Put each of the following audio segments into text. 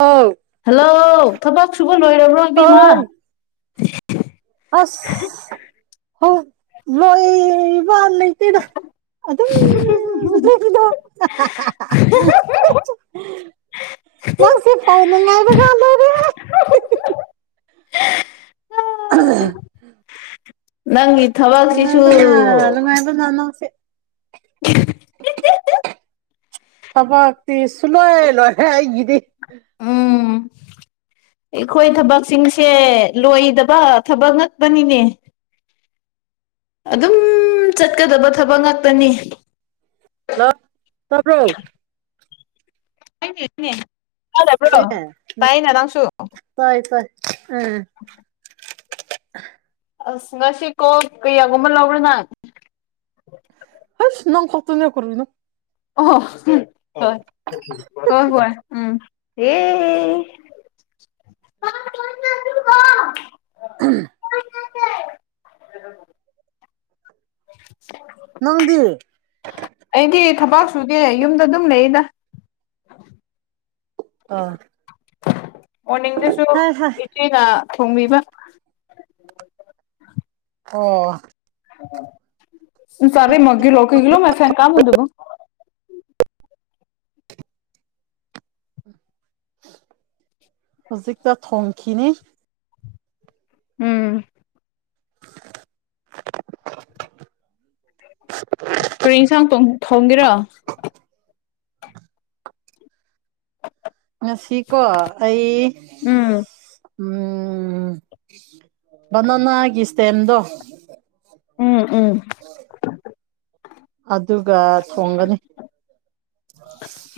ꯑꯧ ꯍꯜꯂꯣ ꯊꯕꯛ ꯁꯨꯕ ꯂꯣꯏꯔꯕ꯭ꯔꯣ ꯏꯕ‌ꯦꯝꯃꯥ ꯍꯣꯏ ꯑꯁ ꯍ ꯂꯣꯏꯕꯅꯤ [unintelligible] ꯆꯠꯊꯣꯛꯄꯗꯣ [inaudible] ꯃꯥ ꯐꯅꯥꯗ [unintelligible] ꯅꯪꯒꯤ ꯑꯗꯨ ꯊꯕꯛꯁꯤꯁꯨ ꯃꯗ ꯑꯗꯨ ꯃꯗꯦ [unintelligible] [inaudible] ꯊꯕꯛꯇꯤ ꯁꯨꯛꯂ‌ꯣꯏ ꯂꯣꯏꯍꯦ ꯑꯩꯒꯤꯗꯤ [inaudible] ꯎꯝ ꯑꯩꯈꯣꯏ ꯊꯕꯛꯁꯤꯡꯁꯦ ꯂꯣꯏꯗꯕ ꯊꯕꯛ ꯉꯛꯇꯅꯤꯅꯦ ꯑꯗꯨꯝ ꯆꯠꯀꯗꯕ ꯊꯕꯛ ꯉꯥꯛꯇꯅꯤ ꯍꯜꯂꯣ ꯇꯥꯕ꯭ꯔꯣ ꯍꯥꯏꯅꯦꯅꯦ ꯌꯥꯗꯕ꯭ꯔꯣ ꯇꯥꯏꯅ ꯅꯪꯁꯨ ꯐꯩ ꯐꯩ ꯎꯝ ꯎꯝ [inaudible] ꯑꯁ ꯉꯁꯤ ꯀꯣꯜ ꯀꯌꯥꯒꯨꯝꯕ ꯂꯧꯕꯔ ꯅꯪ ꯑꯁ ꯅꯪ ꯈꯛꯇꯅꯦ ꯀꯔꯤꯅꯣ ꯑꯣ ꯍꯣꯏ ꯍꯣꯏ ꯍꯣꯏ ꯎꯝ [unintelligible] [unintelligible] [inaudible] ꯅꯪꯗꯤ ꯑꯩꯗꯤ ꯊꯕꯥꯛ ꯁꯨꯗꯦ ꯌꯨꯝꯗ ꯑꯗꯨꯝ ꯂꯩꯌꯦꯗ ꯑꯥ ꯑꯣꯔꯅꯤꯡꯗꯁꯨ ꯍꯥꯏ ꯍꯥꯏ ꯏꯆꯦꯅ ꯊꯣꯡꯕꯤꯕ ꯑꯣ [unintelligible] ꯍꯧꯖꯤꯛꯇ ꯊꯣꯡꯈꯤꯅꯤ ꯎꯝ ꯀꯔꯤ ꯏꯟꯁꯥꯡ ꯇꯣꯡ ꯊꯣꯡꯒꯦꯔꯣ ꯉꯁꯤꯀꯣ ꯑꯩ ꯎꯝ ꯎꯝ ꯕꯥꯅꯥꯅꯥꯒꯤ ꯁ꯭ꯇꯦꯝꯗꯣ ꯎꯝ ꯎꯝ ꯑꯗꯨꯒ ꯊꯣꯡꯒꯅꯤ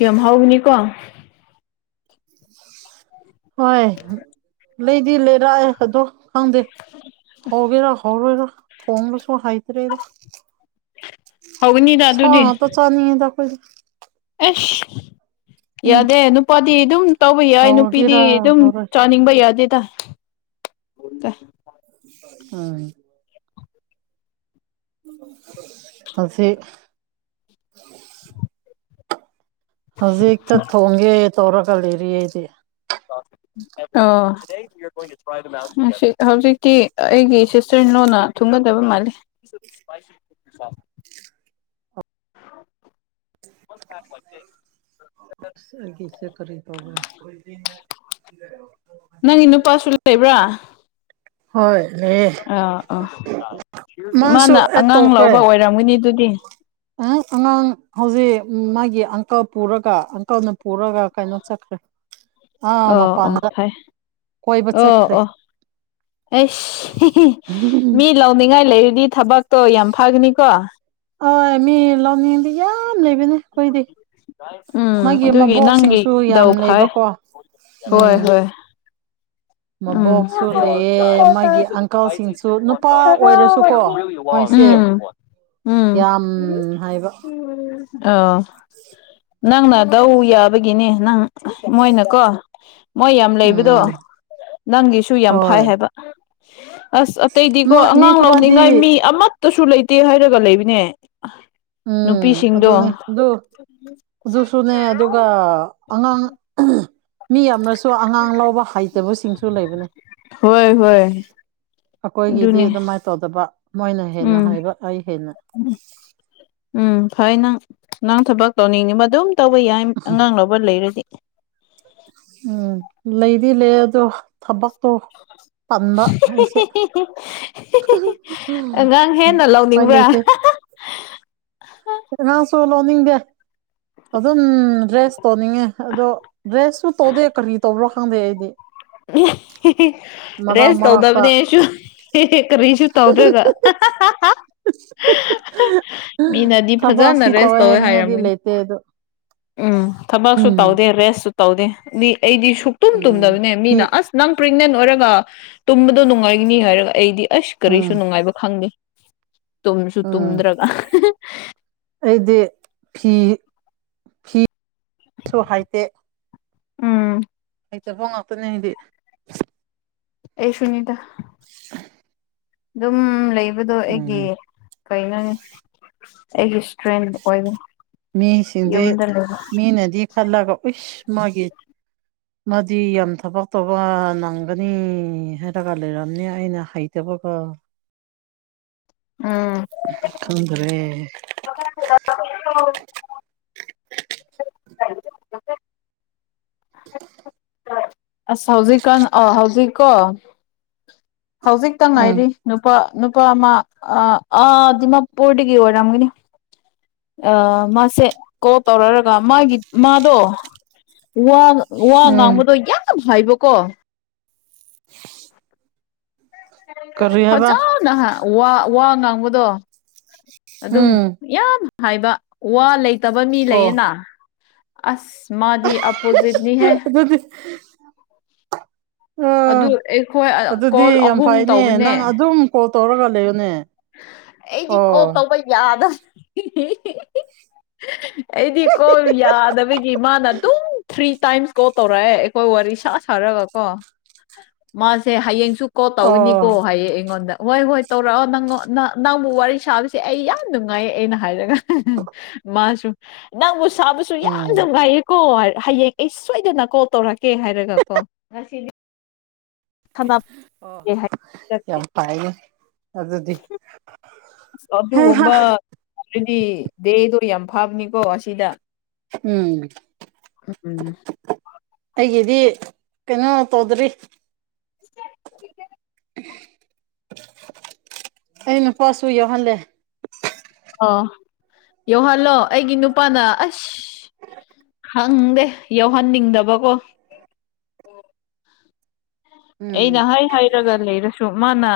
ꯌꯥꯝ ꯍꯥꯎꯒꯅꯤꯀꯣ ꯍꯣꯏ ꯂꯩꯗꯤ ꯂꯩꯔꯑꯦ ꯑꯗꯣ ꯈꯪꯗꯦ ꯍꯧꯒꯦꯔ ꯍꯥꯎꯔꯣꯏꯔ ꯊꯣꯡꯕꯁꯨ ꯍꯩꯇ꯭ꯔꯦꯗ ꯍꯧꯒꯅꯤꯗ ꯁꯥ ꯑꯗꯨꯗꯤ ꯉꯥꯛꯇ ꯆꯥꯅꯤꯡꯉꯤꯗ ꯑꯈꯣꯏꯗꯤ ꯑꯦꯁ [inaudible] ꯌꯥꯗꯦ ꯅꯨꯄꯥꯗꯤ ꯑꯗꯨꯝ ꯇꯧꯕ ꯌꯥꯏ ꯅꯨꯄꯤꯗꯤ ꯍꯧꯒꯦꯔꯥ ꯑꯗꯨꯝ ꯍꯧꯔꯣꯏ ꯆꯥꯅꯤꯡꯕ ꯌꯥꯗꯦꯗ [unintelligible] [unintelligible] ꯍꯧꯖꯤꯛ ꯍꯧꯖꯤꯛꯇ ꯊꯣꯡꯒꯦ ꯇꯧꯔꯒ ꯂꯩꯔꯤꯌꯦ ꯑꯩꯗꯤ [unintelligible] ꯃꯁꯤ ꯍꯧꯖꯤꯛꯇꯤ ꯑꯩꯒꯤ ꯁꯤꯁꯇꯔ ꯏꯟꯂꯣꯅ ꯊꯨꯝꯒꯗꯕ ꯃꯥꯜꯂꯦ [unintelligible] [unintelligible] ꯑꯁ ꯑꯩꯒꯤꯁꯦ ꯀꯔꯤ ꯇꯧꯕꯔ ꯅꯪꯒꯤ ꯅꯨꯄꯥꯁꯨ ꯂꯩꯕ꯭ꯔꯥ ꯍꯣꯏ ꯂꯩꯌꯦ ꯑꯥ ꯑꯣ ꯃꯥꯁꯨ ꯃꯥꯅ ꯑꯦꯠ ꯑꯉꯥꯡ ꯂꯧꯕ ꯑꯣꯏꯔꯝꯒꯅꯤ ꯑꯗꯨꯗꯤ ꯑꯨꯡ ꯑꯉꯥꯡ ꯍꯧꯖꯤꯛ ꯃꯥꯒꯤ ꯑꯪꯀꯜ ꯄꯨꯔꯒ ꯑꯪꯀꯜꯅ ꯄꯨꯔꯒ ꯀꯩꯅꯣ ꯆꯠꯈ꯭ꯔꯦ ꯑꯥ ꯑꯣ ꯑꯣ ꯃꯄꯥꯟꯗ ꯐꯩ ꯀꯣꯏꯕ ꯑꯣ ꯆꯠꯈ꯭ꯔꯦ ꯑꯣ ꯑꯩꯁ ꯃꯤ ꯂꯧꯅꯤꯡꯉꯥꯏ ꯂꯩꯔꯗꯤ ꯊꯕꯛꯇꯣ ꯌꯥꯝ ꯐꯒꯅꯤꯀꯣ ꯑꯣꯏ ꯃꯤ ꯂꯧꯅꯤꯡꯗꯤ ꯌꯥꯝ ꯂꯩꯕꯅꯤ ꯎꯝ ꯑꯗꯨꯒꯤ ꯅꯪꯒꯤ ꯃꯕꯣꯛꯁꯤꯡꯁꯨ ꯌꯥꯝ ꯗꯧ ꯐꯩ ꯂꯩꯕꯀꯣ ꯍꯣꯏ ꯎꯝ ꯍꯣꯏ [unintelligible] ꯎꯝ ꯃꯕꯣꯛꯁꯨ ꯂꯩꯑꯦ ꯃꯥꯒꯤ ꯑꯪꯀꯜꯁꯤꯡꯁꯨ ꯅꯨꯄꯥ ꯑꯣꯏꯔꯁꯨꯀꯣ ꯃꯣꯏꯁꯦ ꯎꯝ ꯌꯥꯝ ꯍꯥꯏꯕ ꯑꯧ ꯅꯪꯅ ꯗꯧ ꯌꯥꯕꯒꯤꯅꯦ ꯅꯪ ꯃꯣꯏꯅꯀꯣ ꯃꯣꯏ ꯌꯥꯝ ꯂꯩꯕꯗꯣ ꯎꯝ ꯅꯪꯒꯤꯁꯨ ꯌꯥꯝ ꯐꯥꯏ ꯍꯣꯏ ꯍꯥꯏꯕ ꯑꯁ ꯑꯇꯩꯗꯤꯀꯣ ꯃꯤ ꯑꯉꯥꯡ ꯈꯔꯗꯤ ꯂꯧꯅꯤꯡꯉꯥꯏ ꯃꯤ ꯑꯃ ꯇꯁꯨ ꯂꯩꯇꯦ ꯍꯥꯏꯔꯒ ꯂꯩꯕꯅꯦ ꯎꯝ ꯑꯗꯨꯅꯦ ꯑꯗꯨ ꯎꯝ ꯑꯗꯨꯁꯨꯅꯦ ꯑꯗꯨꯒ ꯑꯉꯥꯡ ꯃꯤ ꯌꯥꯝꯅꯁꯨ ꯁ ꯑꯉꯥꯡ ꯂꯕ ꯍꯩꯇꯕꯁꯤꯡꯁꯨ ꯂꯩꯕꯅꯦ ꯍꯣꯏ ꯍꯣꯏ ꯑꯩꯈꯣꯏꯒꯤꯗꯤ ꯑꯗꯨꯅꯦ ꯑꯗꯨꯃꯥꯏꯅ ꯇꯧꯗꯕ ꯃꯣꯏꯅ ꯍꯦꯟꯅ ꯎꯝ ꯍꯥꯏꯕ ꯑꯩ ꯍꯦꯟꯅ ꯎꯝ ꯐꯩ ꯅꯪ ꯅꯪ ꯊꯕꯛ ꯇ ꯂꯧꯅꯤꯡꯉꯤꯕ ꯑꯗꯨꯝ ꯇꯧꯕ ꯌꯥꯏ ꯑꯉꯥꯡ ꯂ ꯂꯩꯔꯗꯤ ꯎꯝ ꯂꯩꯗꯤ ꯂꯩ ꯑꯗꯣ ꯊꯕꯛ [unintelligible] ꯑꯉꯥꯡ ꯍꯦꯟꯅ ꯎꯄꯥꯏ ꯂꯧꯅꯤꯡꯕ꯭ꯔꯥ ꯂꯩꯇꯦ ꯉꯥꯁꯨ ꯂꯧꯅꯤꯡꯗꯦ ꯑꯗꯨꯝ ꯗ꯭ꯔꯦꯁ ꯇꯧꯅꯤꯡꯉꯦ ꯑꯗꯣ ꯗ꯭ꯔꯦꯁꯁꯨ ꯇꯧꯗꯦ ꯀꯔꯤ ꯇꯧꯕ꯭ꯔꯣ ꯈꯪꯗꯦ ꯑꯩꯗꯤ ꯃꯔꯛ ꯔꯦꯁ ꯃꯔꯛꯇ ꯇꯧꯗꯕꯅꯦꯁꯨꯔꯤꯁꯨ ꯇꯧꯗ꯭ꯔꯦꯒ ꯃꯤꯅꯗꯤ ꯐꯖꯅ ꯊꯕꯛꯁꯤ ꯔꯦꯁ ꯇꯧꯋꯦ ꯍꯥꯏꯅꯤꯡꯉꯥꯏꯗꯤ ꯍꯥꯏꯔꯝꯃꯣꯏꯅꯤ ꯂꯩꯇꯦ ꯑꯗꯣ ꯎꯝ ꯊꯕꯛꯁꯨ ꯎꯝ ꯇꯧꯗꯦ ꯔꯦꯁꯁꯨ ꯇꯧꯗꯦ ꯑꯗꯨ ꯑꯩꯗꯤ ꯁꯨꯛꯇꯨꯝ ꯎꯝ ꯇꯨꯝꯗꯕꯅꯦ ꯐꯤ ꯃꯤꯅ ꯑꯁ ꯅꯪ ꯄ꯭ꯔꯦꯒꯅꯦꯟ ꯑꯣꯏꯔꯒ ꯇꯨꯝꯕꯗꯣ ꯅꯨꯡꯉꯥꯏꯒꯅꯤ ꯍꯥꯏꯔꯒ ꯑꯩꯗꯤ ꯑꯁ ꯎꯝ ꯀꯔꯤꯁꯨ ꯅꯨꯡꯉꯥꯏꯕ ꯈꯪꯗꯦ ꯇꯨꯝꯁꯨ ꯎꯝ ꯇꯨꯝꯗ꯭ꯔꯒ ꯑꯩꯗꯤ ꯐꯤ ꯐꯤꯁꯨ ꯍꯥꯏꯇꯦ ꯎꯝ ꯑꯩ ꯆ ꯐꯣꯡ ꯉꯥꯛꯇꯅꯦ ꯍꯥꯏꯗꯤ ꯑꯩ ꯁꯅꯤꯗ ꯑꯗꯨꯝ ꯂꯩꯕꯗꯣ ꯑꯩꯒꯤ ꯎꯝ ꯀꯩꯅꯣꯅꯤ ꯑꯩꯒꯤ ꯏꯁꯇ꯭ꯔꯦꯟ ꯑꯣꯏꯕ ꯌꯨꯝꯗ ꯂꯩꯕ ꯃꯤ ꯅꯗꯤ ꯈꯜꯂꯒ ꯎꯁ ꯃꯥꯒꯤ ꯃꯥꯗꯤ ꯌꯥꯝ ꯊꯕꯛ ꯇꯧꯕ ꯅꯪꯒꯅꯤ ꯍꯥꯏꯔꯒ ꯂꯩꯔꯝꯅꯤ ꯑꯩꯅ ꯍ ꯇꯦꯕꯒ ꯎꯝ ꯈꯗ꯭ꯔꯦ [unintelligible] ꯑꯁ ꯍꯧꯖꯤꯛꯀꯥꯟ ꯑ ꯍꯧꯖꯤꯛꯀꯣ ꯍꯧꯖꯤꯛꯇ ꯎꯝ ꯉꯥꯏꯔꯤ ꯅꯨꯄꯥ ꯅꯨꯄꯥ ꯑꯃ ꯑ ꯗꯤꯃꯥꯄꯨꯔꯗꯒꯤ ꯑꯣꯏꯔꯝꯒꯅꯤ ꯑ ꯃꯥꯁꯦ ꯀꯣꯜ ꯇꯧꯔꯔꯒ ꯃꯥꯒꯤ ꯃꯥꯗꯣ ꯋꯥ ꯋꯥ ꯎꯝ ꯉꯥꯡꯕꯗꯣ ꯌꯥꯝꯅ ꯍꯥꯏꯕꯀꯣ [unintelligible] ꯀꯔꯤ ꯍꯥꯏꯕ ꯐꯖꯅ ꯋꯥ ꯉꯥꯡꯕꯗꯣ ꯑꯗꯨꯝ ꯎꯝ ꯌꯥꯝ ꯍꯥꯏꯕ ꯋꯥ ꯂꯩꯇꯕ ꯃꯤ ꯑꯣ ꯂꯩꯌꯦꯅ ꯑꯁ ꯃꯥꯗꯤ ꯑꯄꯣꯖꯤꯠꯅꯤ ꯍꯦ ꯑ ꯑꯥ ꯑꯗꯨ ꯑꯩꯈꯣꯏ ꯑꯗꯨꯗꯤ ꯀꯣꯜ ꯌꯥꯝ ꯑꯍꯨꯝ ꯐꯩꯅꯦ ꯇꯧꯕꯅꯦ ꯅꯪ ꯑꯗꯨꯝ ꯀꯣꯜ ꯇꯧꯔꯒ ꯂꯩꯕꯅꯦ ꯑꯩꯗꯤ ꯀꯣꯞ ꯇꯧꯕ ꯌꯥꯗ [unintelligible] ꯑꯩꯗꯤꯀꯣ ꯌꯥꯗꯕꯒꯤ ꯃꯥꯅ ꯑꯗꯨꯝ ꯊ꯭ꯔꯤ ꯇꯥꯏꯝꯁ ꯀꯣ ꯇꯧꯔꯛꯑꯦ ꯑꯩꯈꯣꯏ ꯋꯥꯔꯤ ꯁꯥ ꯁꯥꯔꯒ ꯀꯣ [unintelligible] ꯃꯥꯁꯦ ꯍꯌꯦꯡꯁꯨ ꯀꯣ ꯑꯣ ꯇꯧꯤꯅꯤꯀꯣ ꯍꯌꯦꯡ ꯑꯩꯉꯣꯟꯗ ꯍꯣꯏ ꯍꯣꯏ ꯇꯧꯔꯛꯑꯣ ꯅꯪ ꯅꯪꯕꯨ ꯋꯥꯔꯤ ꯁꯥꯕꯁꯦ ꯑꯩ ꯌꯥꯝ ꯅꯨꯡꯉꯥꯏꯌꯦ ꯑꯩꯅ ꯍꯥꯏꯔꯒ ꯃꯥꯁꯨ ꯅꯪꯕꯨ ꯁꯥꯕꯁꯨ ꯌꯥꯝ ꯎꯝ ꯌꯥꯝ ꯉꯥꯏꯌꯦꯀꯣ ꯍꯌꯦꯡ ꯑꯩ ꯁꯣꯏꯗꯅ ꯀꯣꯜ ꯇꯧꯔꯛꯀꯦ ꯍꯥꯏꯔꯒ ꯀꯣ ꯉꯁꯤꯗꯤ ꯁꯥꯟꯅꯒꯦ ꯑꯣ ꯍꯥꯏ ꯌꯥꯝ ꯑꯁ ꯄꯥꯏꯌꯦ ꯑꯗꯨꯗꯤ ꯑꯁ ꯍꯩꯍꯥ ꯑꯗꯨꯒꯨꯝꯕ ꯑꯗꯨꯗꯤ ꯗꯦꯗꯣ ꯌꯥꯝ ꯐꯥꯕꯅꯤꯀꯣ ꯑꯁꯤꯗ ꯎꯝ ꯎꯝ ꯎꯝ ꯑꯩꯒꯤꯗꯤ ꯀꯩꯅꯣ ꯇꯧꯗ꯭ꯔꯤ [unintelligible] ꯑꯩꯅ ꯄꯁꯨꯎ ꯍꯜꯂꯦ ꯑꯣ ꯌꯧꯍꯜꯂꯣ ꯑꯩꯒꯤ ꯅꯨꯄꯥꯅ ꯑꯁ ꯍꯪꯗꯦ ꯌꯥꯎꯍꯟꯅꯤꯡꯗꯕꯀꯣ ꯑꯩꯅ ꯎꯝ ꯍꯥꯏ ꯍꯥꯏꯔꯒ ꯂꯩꯔꯁꯨ ꯃꯥꯅ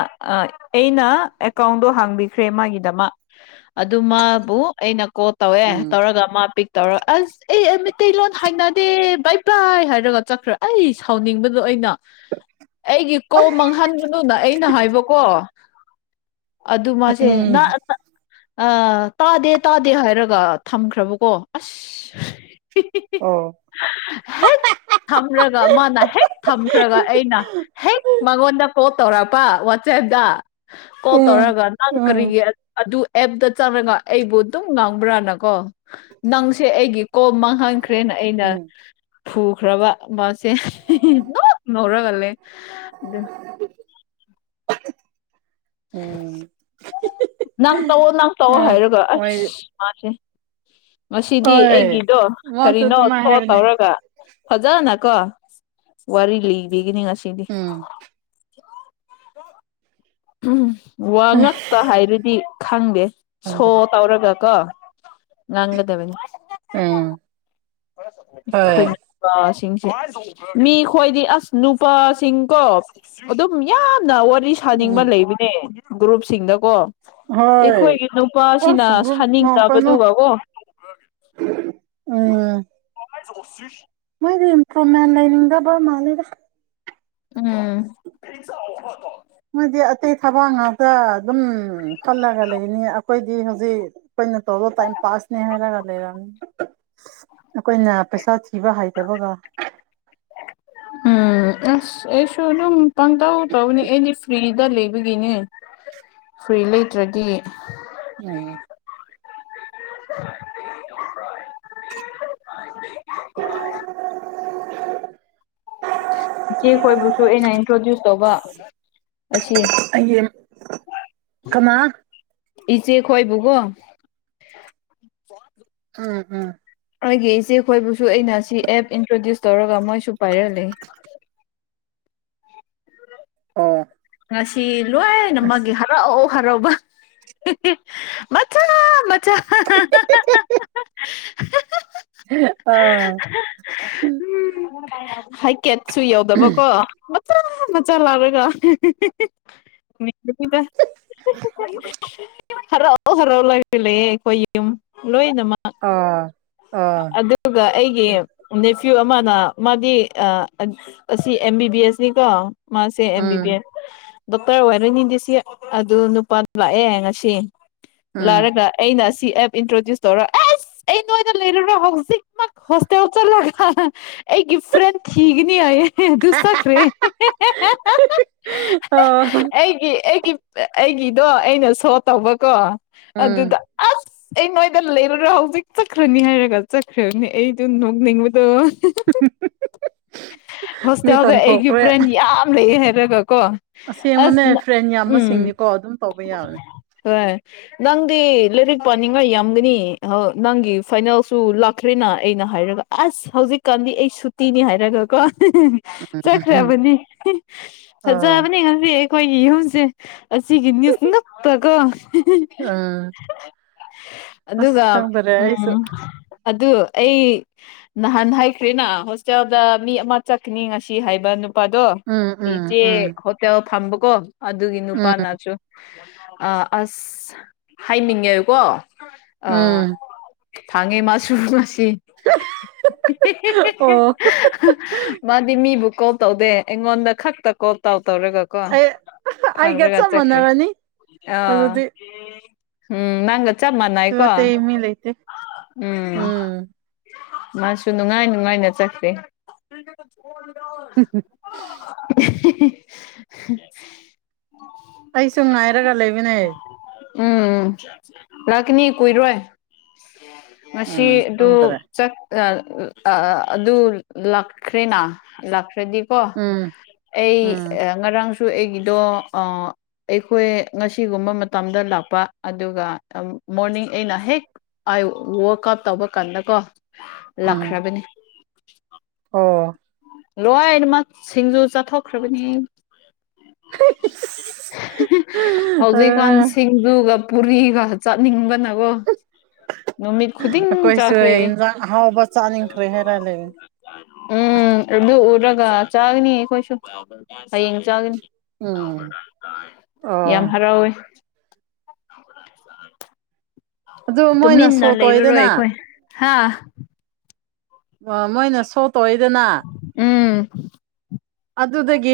ꯑꯩꯅ ꯑꯦꯀꯥꯎꯟꯗꯣ ꯍꯥꯡꯕꯤꯈ꯭ꯔꯦ ꯃꯥꯒꯤꯗꯃꯛ ꯑꯗꯨ ꯃꯥꯕꯨ ꯑꯩꯅ ꯀꯣ ꯇꯧꯋꯦ ꯎꯝ ꯇꯧꯔꯒ ꯃꯥ ꯄꯤꯛ ꯇꯧꯔ ꯑꯁ ꯑꯦ ꯑ ꯃꯤꯇꯩꯂꯣꯟ ꯍꯩꯅꯗꯦ ꯕꯥꯏ ꯕꯥꯏ ꯍꯥꯏꯔꯒ ꯆꯠꯈ꯭ꯔ ꯑꯩ ꯁꯥꯎꯅꯤꯡꯕꯗꯣ ꯑꯩꯅ ꯑꯩꯒꯤ ꯀꯣ ꯃꯥꯡꯍꯟꯕꯗꯨꯗ ꯑꯩꯅ ꯍꯥꯏꯕꯀꯣ ꯑꯗꯨ ꯃꯥꯁꯦ ꯎꯝ ꯑ ꯇꯥꯗꯦ ꯇꯥꯗꯦ ꯍꯥꯏꯔꯒ ꯊꯝꯈ꯭ꯔꯕꯀꯣ ꯑꯁ [inaudible] ꯑꯣ ꯍꯦꯛ ꯊꯝ꯭ꯔꯒ ꯃꯥꯅ ꯍꯦꯛ ꯊꯝꯈ꯭ꯔꯒ ꯑꯩꯅ ꯍꯦꯛ ꯃꯉꯣꯟꯗ ꯀꯣꯜ ꯇꯧꯔꯛꯄ ꯋꯥꯆꯦꯞꯇ ꯀꯣꯜ ꯎꯝ ꯇꯧꯔꯛꯑꯒ ꯅꯪ ꯎꯝ ꯀꯔꯤꯒꯤ ꯑꯗꯨ ꯑꯦꯞꯇ ꯆꯪꯉꯒ ꯑꯩꯕꯨ ꯑꯗꯨꯝ ꯉꯥꯡꯕ꯭ꯔꯥꯅꯀꯣ ꯅꯪꯁꯦ ꯑꯩꯒꯤ ꯀꯣꯝ ꯃꯥꯡꯍꯟꯈ꯭ꯔꯦꯅ ꯑꯩꯅ ꯎꯝ ꯐꯨꯈ꯭ꯔꯕ ꯃꯥꯁꯦ ꯑꯗꯨꯝ ꯅꯣꯛꯂꯒ ꯂꯩ ꯑꯗꯨ ꯎꯝ ꯅꯪ ꯇꯛꯑꯣ ꯅꯪ ꯇꯛꯑꯣ ꯑ ꯍꯥꯏꯔꯒ ꯍꯣꯏ ꯑꯁ ꯃꯥꯁꯦ ꯉꯁꯤꯗꯤ ꯍꯣꯏ ꯑꯩꯒꯤꯗꯣ ꯃꯥꯁꯨ ꯀꯔꯤꯅꯣ ꯑꯗꯨꯃꯥꯏ ꯁꯣ ꯍꯥꯏꯕꯅꯦ ꯇꯧꯔꯒ ꯐꯖꯅꯀꯣ ꯋꯥꯔꯤ ꯂꯤꯕꯤꯒꯤꯅꯤ ꯉꯁꯤꯗꯤ ꯎꯝ ꯎꯝ ꯋꯥ ꯉꯛꯇ ꯍꯥꯏꯔꯗꯤ ꯈꯪꯗꯦ ꯁꯣ ꯈꯪꯕꯅꯦ ꯇꯧꯔꯒ ꯀꯣ ꯉꯪꯗꯕꯅꯤ ꯎꯝ ꯈꯣꯏ ꯍꯣꯏ ꯅꯨꯄꯥ ꯁꯤꯡꯁꯦ ꯃꯤ ꯈꯣꯏꯗꯤ ꯑꯁ ꯅꯨꯄꯥꯁꯤꯡ ꯀꯣ ꯑꯗꯨꯝ ꯌꯥꯝꯅ ꯋꯥꯔꯤ ꯁꯥꯅꯤꯡꯕ ꯎꯝ ꯂꯩꯕꯅꯦ ꯒ꯭ꯔꯨꯞꯁꯤꯡꯗꯀꯣ ꯍꯣꯏ ꯑꯩꯈꯣꯏꯒꯤ ꯅꯨꯄꯥꯁꯤꯅ ꯑꯁ ꯒ꯭ꯔꯨꯞ ꯁꯥꯅꯤꯡꯗꯕꯗꯨ ꯀꯩꯅꯣ ꯕꯣ ꯎꯝ ꯁꯤ ꯃꯣꯏꯗꯤ ꯏꯝꯄ꯭ꯔꯨꯚꯃꯦꯟ ꯂꯩꯅꯤꯡꯗꯕ ꯃꯥꯜꯂꯤꯗ ꯎꯝ ꯃꯣꯏꯗꯤ ꯑꯇꯩ ꯊꯕ ꯉꯥꯛꯇ ꯑꯗꯨꯝ ꯄꯜꯂꯒ ꯂꯩꯅꯤ ꯑꯩꯈꯣꯏꯗꯤ ꯍꯧꯖꯤꯛ ꯑꯩꯈꯣꯏꯅ ꯇꯧꯕ ꯇꯥꯏꯝ ꯄꯥꯁꯅꯤ ꯍꯥꯏꯔꯒ ꯂꯩꯔꯝꯅꯤ ꯑꯩꯈꯣꯏꯅ ꯄꯩꯁꯥ ꯊꯤꯕ ꯍꯥꯏꯗꯕꯒ ꯎꯝ ꯑꯁ ꯑꯩꯁꯨ ꯑꯗꯨꯝ ꯄꯪꯇꯧ ꯇꯧꯕꯅꯤ ꯑꯩꯗꯤ ꯐ꯭ꯔꯤꯗ ꯂꯩꯕꯒꯤꯅꯦ꯫ ꯐ꯭ꯔꯤ ꯂꯩꯇ꯭ꯔꯗꯤ ꯎꯝ [unintelligible] [unintelligible] ꯆꯦꯛꯏꯕꯨꯁꯨ ꯑꯩꯅ ꯏꯟꯇ꯭ꯔꯣꯗ꯭ꯌꯨꯁ ꯇꯧꯕ ꯑꯁꯤ ꯑꯩꯒꯤ ꯀꯅꯥ ꯏꯆꯦ ꯈꯣꯏꯕꯒꯣ ꯎꯝ ꯎꯝ ꯑꯩꯣꯏꯒꯤ ꯏꯆꯦꯈꯣꯏꯕꯨꯁꯨ ꯑꯩꯅ ꯁꯤ ꯑꯦꯞ ꯏꯟꯇ꯭ꯔꯣꯗ꯭ꯌꯨꯁ ꯇꯧꯔꯒ ꯃꯣꯏꯁꯨ ꯄꯥꯏꯔꯂ ꯑꯣ ꯉꯁꯤ ꯑꯁ ꯂꯣꯏꯅꯃꯛꯒꯤ ꯍꯔꯥꯎ ꯍꯔꯥꯎꯕ ꯃꯆꯥ ꯃꯆꯥ ꯑꯥ ꯎꯝ ꯍꯥꯏꯀꯦꯠꯁꯨ ꯌꯧꯗꯕꯀꯣ ꯃꯆꯥ ꯃꯆꯥ ꯂꯥꯛꯔꯥꯒ꯫ ꯍꯤꯍꯤ [unintelligible] ꯑꫭ ꯍꯜꯂꫭ ꯂꫭꯏꯅꯥ ꯂꯩꯌ° ꯑꯩꯈꯣꯏ ꯌꯨꯝ ꯂꯣꯏꯅꯃꯛ ꯑꯥ ꯑꯥ ꯑꯗꯨꯒꯥ ꯑꯩꯒꯤ ꯅꯦꯐ꯭ꯌꯨ ꯑꯃꯅꯥ ꯃꯥꯗꯤ ꯑꯥ ꯑꯁꯤ ꯑꯦꯝ ꯕꯤ ꯕꯤ ꯑꯦꯁꯅꯤ ꯀꯣ ꯃꯥꯁꯦ M B um B S doctor ꯋꯥꯏꯔꯣꯏꯅꯤꯗꯤ ꯁꯤ ꯑꯗꯨꯒꯤ ꯅꯨꯄꯥꯗꯨ ꯂꯥꯛꯑꯦ ꯉꯁꯤ ꯎꯝ ꯂꯥꯛꯔꯒ ꯑꯩꯅ ꯑꯁꯤ ꯑꯦꯞ ꯏꯟꯇ꯭ꯔꯣꯗ꯭ꯌꯨꯁ ꯇꯧꯔ ꯑꯥꯁ ꯑꯩ ꯅꯣꯏꯗꯥ ꯂꯩꯔꯥꯔꫭ ꯍꯧꯖꯤꯛ ꯃꯛ ꯍꯣꯁꯇꯦꯜ ꯆꯂꯒꯥ ꯑꯩꯒꯤ ꯐ꯭ꯔꯦꯟ ꯊꯧꯒꯅꯤ ꯍꯥꯏꯌꯦ ꯑꯗꯨꯨ ꯆꯠꯈꯔꯦ ꯍꯦ ꯍꯦ ꯑꯣ ꯑꯩꯒꯤ ꯑꯩꯒꯤ ꯑꯩꯒꯤꯗꯣ ꯑꯩꯅꯥ ꯁꯣ ꯇꯧꯕꯥ ꯀꯣ ꯑꯗꯨꯗꯥ ꯎ [inaudible] ꯑꯩ ꯅꯣꯏꯗ ꯂꯩꯔꯥꯔꫭꯏ ꯍꯧꯖꯤꯛ ꯆꯠꯈ꯭ꯔꯅꯤ ꯍꯥꯏꯔꯒ ꯆꯠꯈ꯭ꯔꯅꯤ ꯑꯩꯗꯨ ꯅꯣꯛꯅꯤꯡꯕꯗꯣ ꯍꯥꯍꯥ ꯃꯤ ꯍꯣꯁꯇꯦꯜꯗ ꯑꯩꯒꯤ ꯇꯟꯊꯣꯛꯈ꯭ꯔꯦ ꯐ꯭ꯔꯦꯟ ꯃꯌꯥꯝ ꯂꯩꯑꯦ ꯍꯥꯏꯔꯒꯥ ꯀꯣ ꯑꯁꯦꯡꯕꯅꯦ ꯑꯁ ꯀꫭ ꯐ꯭ꯔꯦꯟ ꯎꯝ ꯌꯥꯝꯕꯁꯤꯡꯗꯤ ꯑꯗꯨꯝ ꯇꯧꯕ ꯌꯥꯕꯅꯦ ꯍꯣꯏ ꯅꯪꯗꯤ ꯂꯥꯏꯔꯤꯛ ꯄꯥꯅꯤꯡꯉꯥꯏ ꯌꯥꯝꯒꯅꯤ ꯅꯥ ꯅꯪꯒꯤ ꯐꯥꯏꯅꯦꯜꯁꯨ ꯂꯥꯛꯈ꯭ꯔꯦꯅꯥ ꯑꯩꯅ ꯍꯥꯏꯔꯒꯥ ꯑꯥꯁ ꯍꯧꯖꯤꯛꯀꯥꯟꯗꯤ ꯑꯩ ꯁꯨꯇꯤꯅꯤ ꯍꯥꯏꯔꯒꯀꯣ ꯎꯝ ꯆꯠꯈ꯭ꯔꯕꯅꯤ ꯑꯥ ꯐꯖꯕꯅꯤꯗ ꯉꯁꯥꯏ ꯑꯌꯨꯛ ꯇꯥꯒꯤ ꯑꯩꯈꯣꯏꯒꯤ ꯌꯨꯝꯁꯦ ꯑꯁꯤꯒꯤ ꯅꯤꯁ ꯉꯥꯛꯇꯥ ꯀꫭ ꯎꯝ ꯑꯁ ꯑꯗꯨꯒꯥ ꯈꯪꯗꯔꯦ ꯑꯩꯁꯨ ꯎꯝ ꯑꯗꯨ ꯑꯩ ꯅꯍꯥꯟ ꯍꯥꯏꯈ꯭ꯔꯦꯅꯥ ꯍꯣꯁꯇꯦꯜꯗꯥ ꯃꯤ ꯑꯃ ꯆꯠꯀꯅꯤ ꯉꯁꯤ ꯍꯥꯏꯕ ꯅꯨꯄꯥꯗꯣ ꯎꯝ ꯎꯝ ꯆꯦ ꯎꯝ ꯍꯣꯇꯦꯜ ꯐꯝꯕꯀꯣ ꯑꯗꯨꯒꯤ ꯎꯝ ꯅꯨꯄꯥꯅ ꯁꯨ ꯑꯥꯑ ꯑꯥꯁ ꯍꯥꯏꯅꯤꯡꯉꯦꯀꯣ ꯎꯝ ꯑꯥ ꯊꯥꯡꯉꯦ ꯃꯥꯁꯨ ꯉꯁꯤ ꯑꯣ [unintelligible] ꯃꯥꯗꯤ ꯃꯤꯕꯨ ꯀꯣꯜ ꯇꯧꯗꯦ ꯑꯩꯉꯣꯟꯗꯥ ꯈꯛꯇ ꯀꯣꯜ ꯇꯥꯎ ꯇꯧꯔꯒꯥ ꯀꫭ ꯑꯩ ꯑꯩꯒ ꯐꯡꯉꯥꯒꯥ ꯆꯞ ꯆꯠꯈꯔꯦ ꯃꯥꯟꯅꯔꯅꯤ ꯑꯥ ꯑꯗꯨꯗꯤ ꯎꯝꯝ ꯅꯪꯒꯥ ꯆꯞ ꯀꯩꯁꯨ ꯃꯥꯅꯩꯀꯣ ꯑꯇꯩ ꯃꯤ ꯂꯩꯇꯦ ꯎꯝꯝ ꯎꯝ ꯃꯥꯁꯨ ꯅꯨꯡꯉꯥꯏ ꯅꯨꯡꯉꯥꯏꯅ ꯆꯠꯈꯔꯦ [unintelligible] ꯑꯩꯁꯨ ꯉꯥꯏꯔꯒꯥ ꯂꯩꯕꯅꯦ ꯎꯝꯝ ꯂꯥꯛꯀꯅꯤ ꯀꯨꯏꯔꯣꯏ ꯃꯁꯤ ꯎꯝ ꯑꯗꯨ ꯈꯪꯗ꯭ꯔꯦ ꯆꯠ ꯔꯥꯛ ꯑꯥ ꯑꯗꯨ ꯂꯥꯛꯈ꯭ꯔꯦꯅꯥ ꯂꯥꯛꯈ꯭ꯔꯗꯤꯀꯣ ꯎꯝ ꯑꯩ ꯎꯝ ꯉꯔꯥꯡꯁꯨ ꯑꯩꯒꯤꯗꯣ ꯑꯥ ꯑꯩꯈꯣꯏ ꯉꯁꯤꯒꯨꯝꯕ ꯃꯇꯝꯗꯥ ꯂꯥꯛꯄ ꯑꯗꯨꯒꯥ ꯃꯣꯔꯅꯤꯡ ꯑꯩꯅ ꯍꯦꯛ ꯑꯩ ꯋꯥꯛꯀꯞ ꯇꯧꯕ ꯀꯥꯟꯗꯀꯣ ꯎꯝ ꯂꯥꯛꯈ꯭ꯔꯕꯅꯤ ꯑꯣ ꯂꯣꯏꯅꯃꯛ ꯁꯤꯡꯖꯨ ꯆꯠꯊꯣꯛꯈ꯭ꯔꯕꯅꯤ ꯍꯧꯖꯤꯀꯥꯟ ꯑ ꯁꯤꯗꯨꯒꯥ ꯄꯨꯔꯤꯒ ꯆꯠꯅꯤꯡꯕꯅꯥ ꯀꯣ ꯅꯨꯃꯤꯠ ꯈꯨꯗꯤꯡꯒꯤ ꯑꯩꯈꯣꯏꯁꯨ ꯆꯥꯈ꯭ꯔꯦ ꯏꯟꯖꯥꯡ ꯑꯍꯥꯎꯕ ꯆꯥꯅꯤꯡꯈꯔꯦꯍꯦ ꯔꯥꯏꯂ° ꯎꯝꯝ ꯑꯗꯨ ꯎꯔꯒꯥ ꯆꯥꯒꯅꯤ ꯑꯩꯈꯣꯏꯁꯨ ꯍꯌꯦꯡ ꯆꯥꯒꯅꯤ ꯎꯝ ꯑꯣ ꯍꯥꯎꯔꯌꯦ ꯑꯗꯨ ꯃꯣꯏꯅ ꯇꯨꯃꯤꯟꯅ ꯁꯣ ꯂꯩꯔꯔꯣꯏ ꯇꯧꯋꯤꯗꯅ ꯑꯩꯈꯣꯏ ꯍꯥ ꯃꯣꯏꯅ ꯁꯣ ꯇꯧꯏꯗꯅ ꯎꯝ ꯑꯗꯨꯗꯒꯤ